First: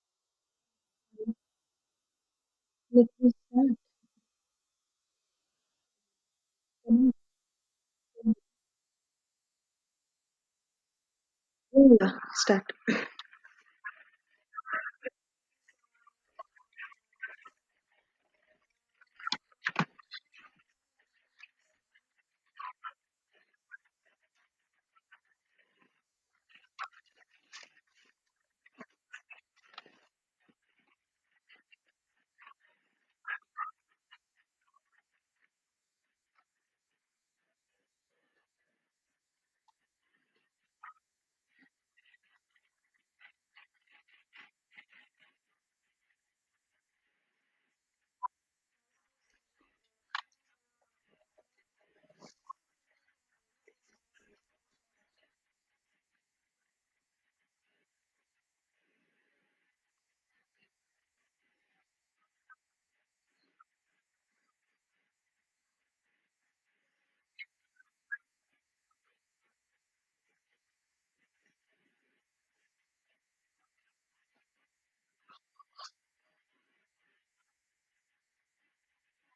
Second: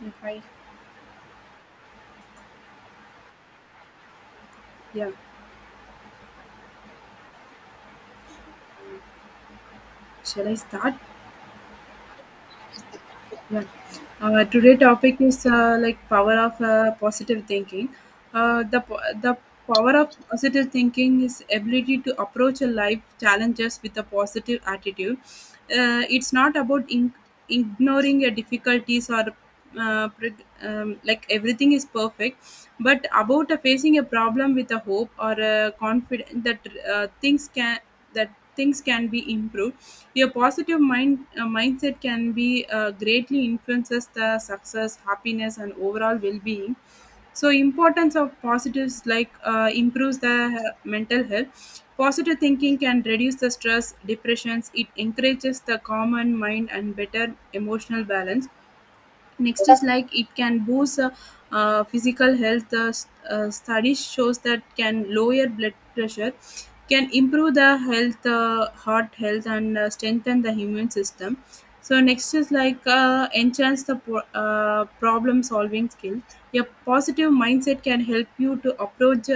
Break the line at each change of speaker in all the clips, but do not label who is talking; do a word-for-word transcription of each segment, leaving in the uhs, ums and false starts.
Yeah, hi.
Let me start.
Yeah, shall I start?
Yeah, start.
Yeah. Uh, today topic is uh, like power of uh, positive thinking. Uh, the po- the power of positive thinking is ability to approach a life challenges with a positive attitude. Uh, it's not about in- ignoring your difficulties or uh, pre- um, like everything is perfect, but about uh, facing a problem with a hope or a confidence that uh, things can that things can be improved. Your positive mind uh, mindset can be uh, greatly influences the success, happiness, and overall well-being. So, importance of positives like uh, improves the uh, mental health. Positive thinking can reduce the stress, depressions. It encourages the common mind and better emotional balance. Next is like it can boost uh, uh, physical health uh, s- uh, studies shows that can lower blood pressure, can improve the health uh, heart health and uh, strengthen the immune system. So next is like uh, enhance the pro- uh, problem solving skill. A positive mindset can help you to approach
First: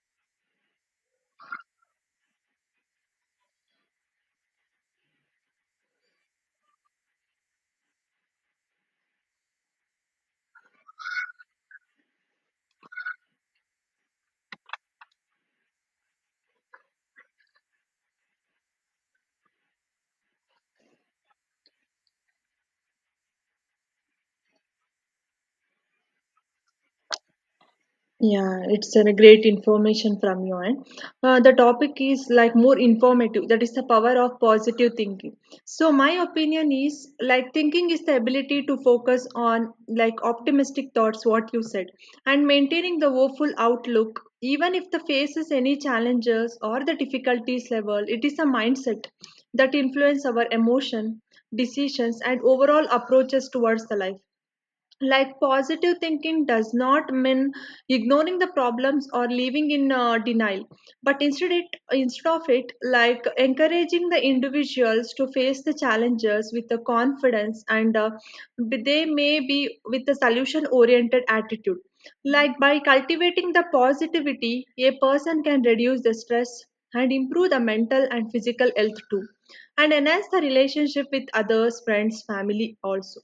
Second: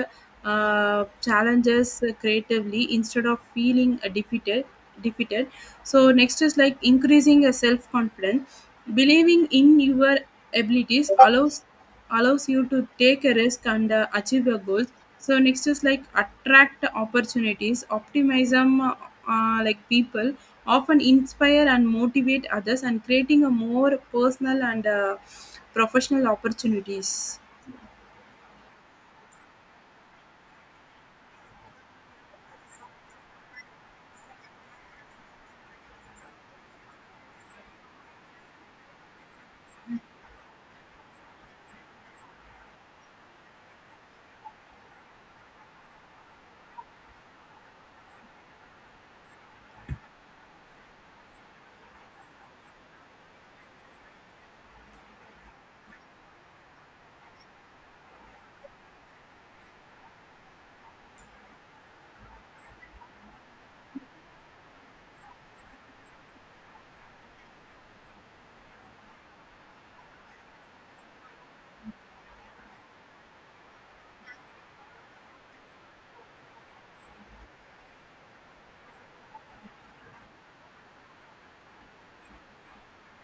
uh, challenges creatively instead of feeling uh, defeated defeated. So next is like increasing your self confidence. Believing in your abilities allows allows you to take a risk and uh, achieve your goals. So next is like attract opportunities. Optimism, uh, uh, like people, often inspire and motivate others, and creating a more personal and uh, professional opportunities.
Yeah, it's a great information from you. And uh, the topic is like more informative. That is the power of positive thinking. So my opinion is like thinking is the ability to focus on like optimistic thoughts, what you said, and maintaining the hopeful outlook, even if the faces any challenges or the difficulties level. It is a mindset that influence our emotion, decisions, and overall approaches towards the life. Like positive thinking does not mean ignoring the problems or living in uh, denial, but instead, it, instead of it, like encouraging the individuals to face the challenges with the confidence and uh, b- they may be with a solution oriented attitude. Like by cultivating the positivity, a person can reduce the stress and improve the mental and physical health too, and enhance the relationship with others, friends, family also.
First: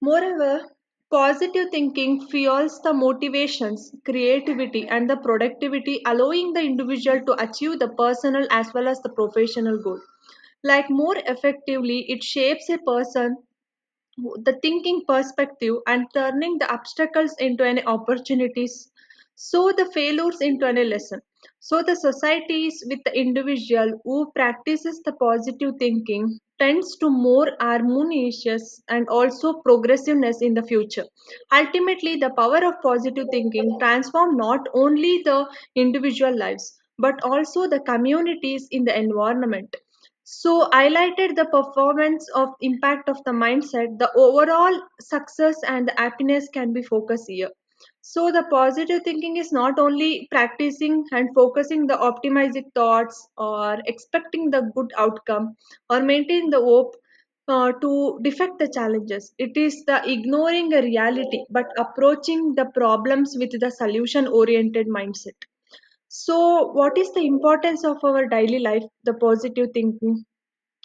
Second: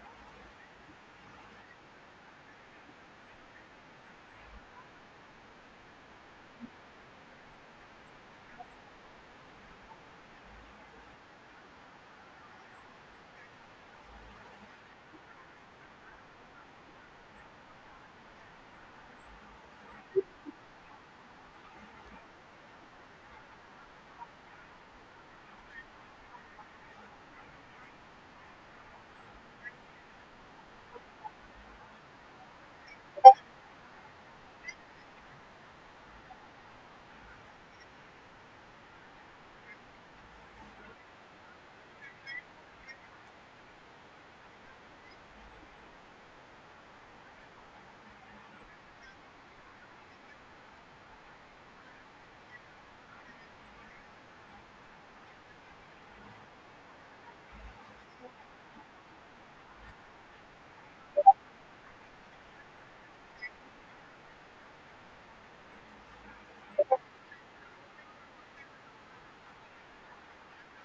Moreover, positive thinking fuels the motivations, creativity, and the productivity, allowing the individual to achieve the personal as well as the professional goal. Like more effectively, it shapes a person the thinking perspective and turning the obstacles into any opportunities, so the failures into any lesson, so the societies with the individual who practices the positive thinking tends to more harmonious and also progressiveness in the future. Ultimately, the power of positive thinking transform not only the individual lives but also the communities in the environment. So highlighted the performance of impact of the mindset, the overall success and the happiness can be focused here. So the positive thinking is not only practicing and focusing the optimistic thoughts or expecting the good outcome or maintaining the hope uh, to defect the challenges. It is the ignoring a reality but approaching the problems with the solution oriented mindset. So, what is the importance of our daily life, the positive thinking?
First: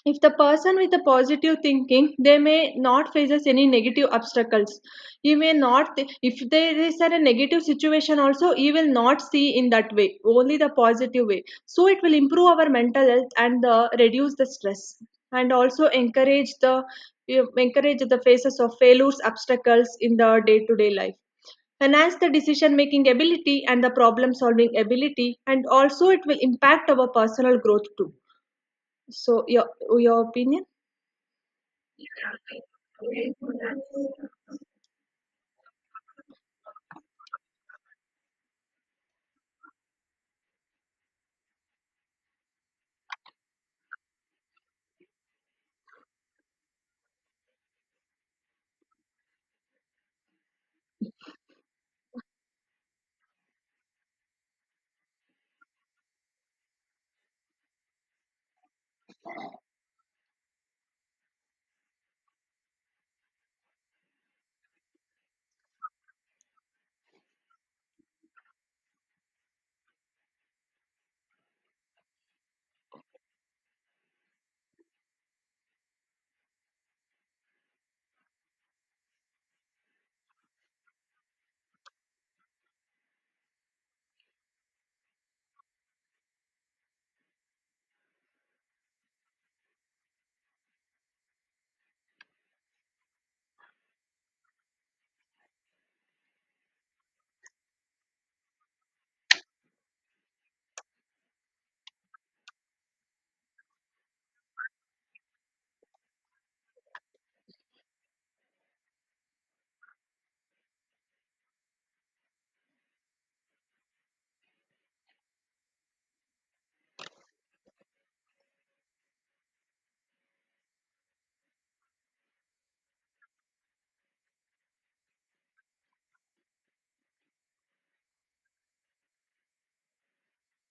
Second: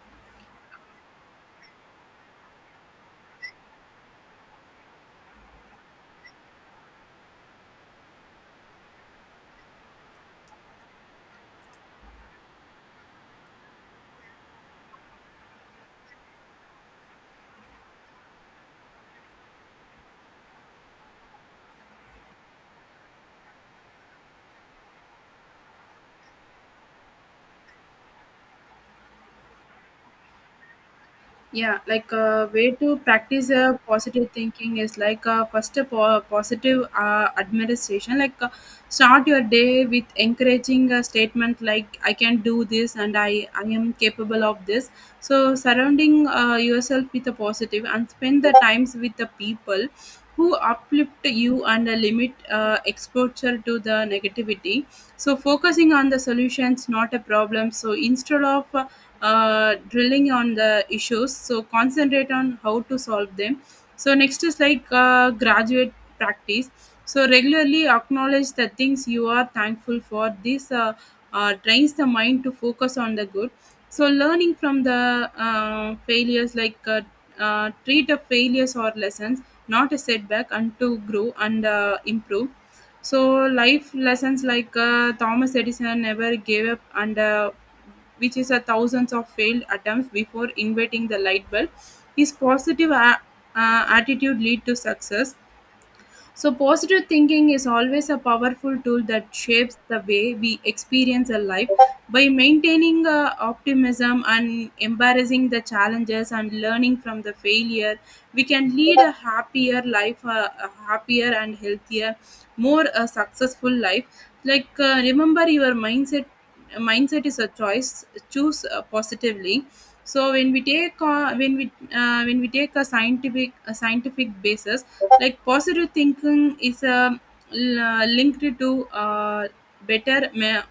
If the person with a positive thinking, they may not faces any negative obstacles. He may not, th- if there is a negative situation also, he will not see in that way, only the positive way. So it will improve our mental health and uh, reduce the stress and also encourage the encourage the faces of failures, obstacles in the day-to-day life, enhance the decision making ability and the problem solving ability, and also it will impact our personal growth too. So your your opinion?
Yeah, like a way to practice a positive thinking is like a first a po- positive uh, administration like uh, start your day with encouraging a statement like I can do this and i i am capable of this. So surrounding uh, yourself with a positive and spend the times with the people who uplift you and uh, limit uh, exposure to the negativity. So focusing on the solutions not a problem, so instead of uh, uh, drilling on the issues, so concentrate on how to solve them. So next is like uh, graduate practice. So regularly acknowledge the things you are thankful for. This uh, uh, trains the mind to focus on the good. So learning from the uh, failures, like uh, uh, treat a failures or lessons, not a setback and to grow and uh, improve. So life lessons like uh, Thomas Edison never gave up under which is a thousands of failed attempts before inventing the light bulb. His positive a- uh, attitude lead to success. So, positive thinking is always a powerful tool that shapes the way we experience our life. By maintaining uh, optimism and embracing the challenges and learning from the failure, we can lead a happier life, uh, a happier and healthier, more uh, successful life. Like, uh, remember your mindset. Mindset is a choice. Choose uh, positively. So when we take uh, when we uh, when we take a scientific a scientific basis, like positive thinking is um, l- uh, linked to uh, better ma-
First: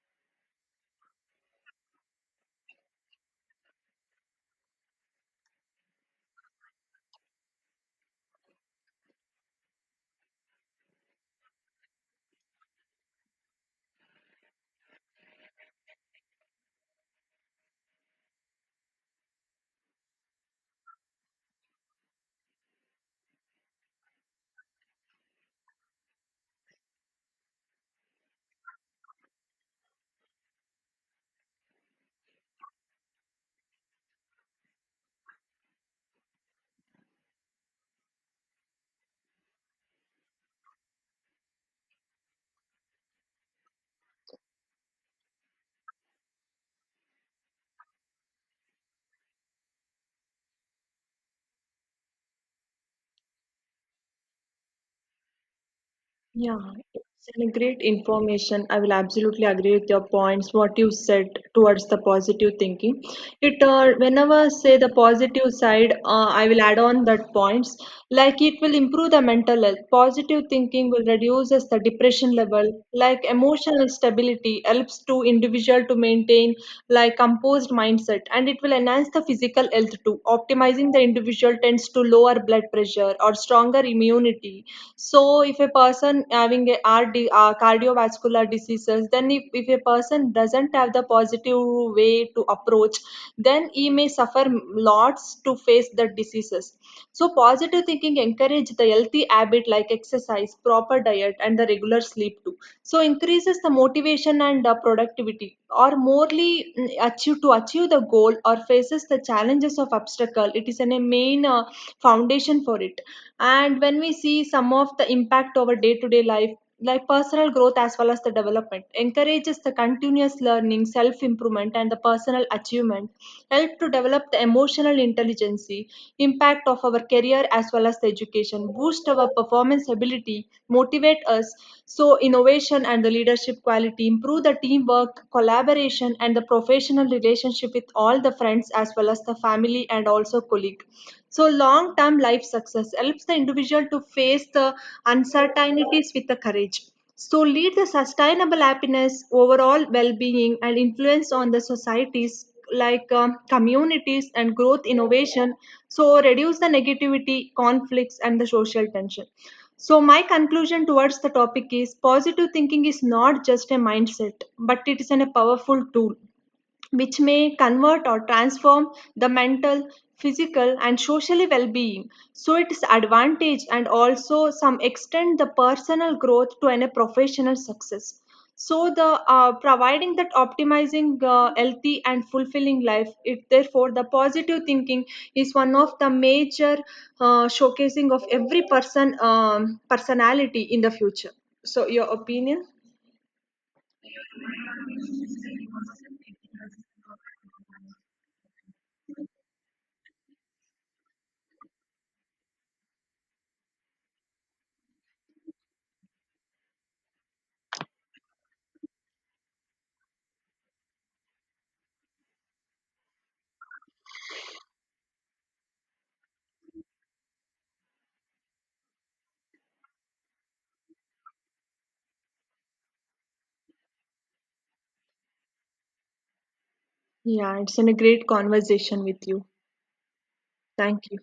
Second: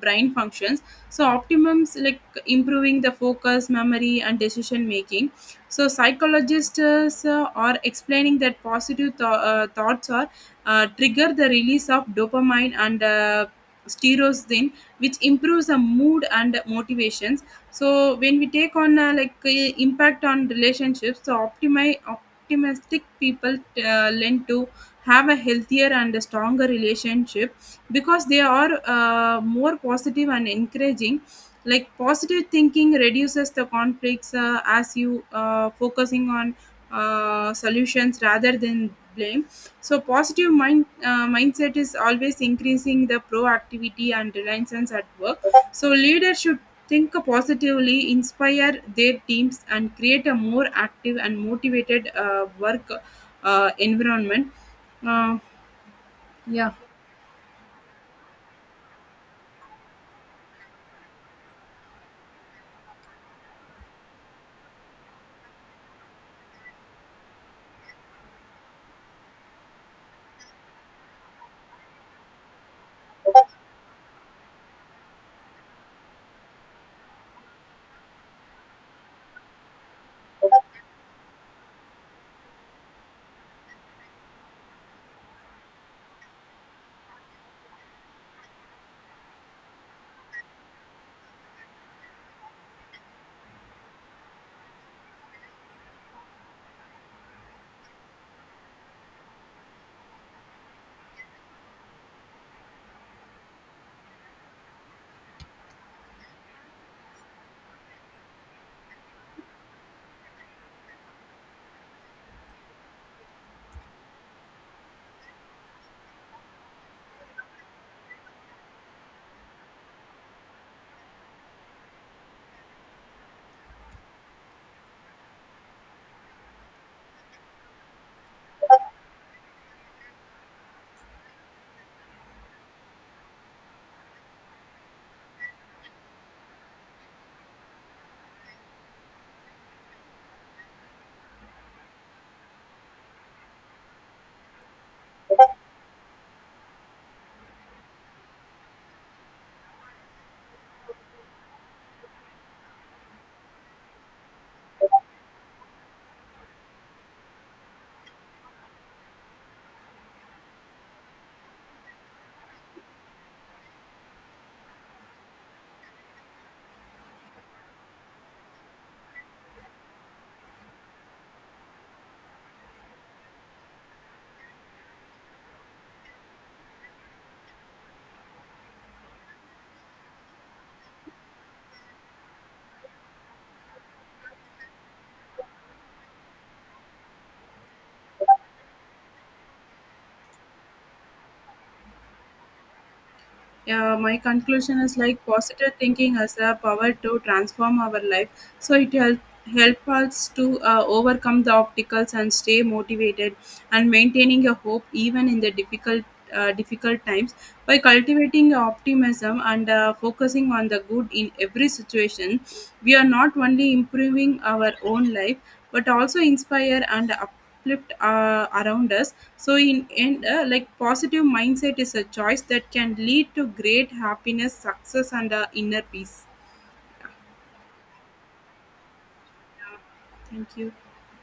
brain functions. So optimums like improving the focus memory and decision making. So psychologists uh, are explaining that positive th- uh, thoughts are uh, trigger the release of dopamine and uh, serotonin, which improves the mood and motivations. So when we take on uh, like uh, impact on relationships, so optimize optimistic people uh, lend to have a healthier and a stronger relationship, because they are uh, more positive and encouraging. Like positive thinking reduces the conflicts uh, as you uh, focusing on uh, solutions rather than blame. So positive mind uh, mindset is always increasing the proactivity and reliance at work. So leaders should think positively, inspire their teams, and create a more active and motivated uh, work uh, environment. Uh,
Yeah, it's a great information. I will absolutely agree with your points, what you said towards the positive thinking. It uh, whenever say the positive side, uh, I will add on that points. Like it will improve the mental health. Positive thinking will reduces the depression level. Like emotional stability helps to individual to maintain like composed mindset, and it will enhance the physical health too. Optimizing the individual tends to to lower blood pressure or stronger immunity. So if a person having a R D, uh, cardiovascular diseases, then if, if a person doesn't have the positive way to approach, then he may suffer lots to face the diseases. So positive thinking encourage the healthy habit like exercise, proper diet, and the regular sleep too. So increases the motivation and uh, productivity, or morely mm, achieve to achieve achieve the goal or faces the challenges of obstacle. It is an- a main uh, foundation for it. And when we see some of the impact over day to day life, like personal growth as well as the development encourages the continuous learning, self improvement, and the personal achievement, help to develop the emotional intelligence, impact of our career as well as the education, boost our performance ability, motivate us. So innovation and the leadership leadership quality, improve the teamwork, collaboration, and the professional relationship with all the friends as well as the family and also colleague. So, long term life success helps the individual to face the uncertainties with the courage. So, lead the sustainable happiness, overall well being, and influence on the societies, like um, communities and growth innovation. So, reduce the negativity, conflicts, and the social tension. So, my conclusion towards the topic is positive thinking is not just a mindset, but it is an- a powerful tool which may convert or transform the mental, physical, and social well being. So, its advantage and also some extent the personal growth to any professional success. So, the uh, providing that optimizing uh, healthy and fulfilling life, it therefore the positive thinking is one of the major uh, showcasing of every person um, personality in the future. So, your opinion?
yeah, my conclusion is like positive thinking has the power to transform our life. So it help help us to uh, overcome the obstacles and stay motivated and maintaining a hope even in the difficult uh, difficult times. By cultivating optimism and uh, focusing on the good in every situation, we are not only improving our own life but also inspire and uplift uh, around us. So in end uh, like positive mindset is a choice that can lead to great happiness success and uh, inner peace.
Yeah, it's been a great conversation with you.
Yeah. Thank you.
Thank you.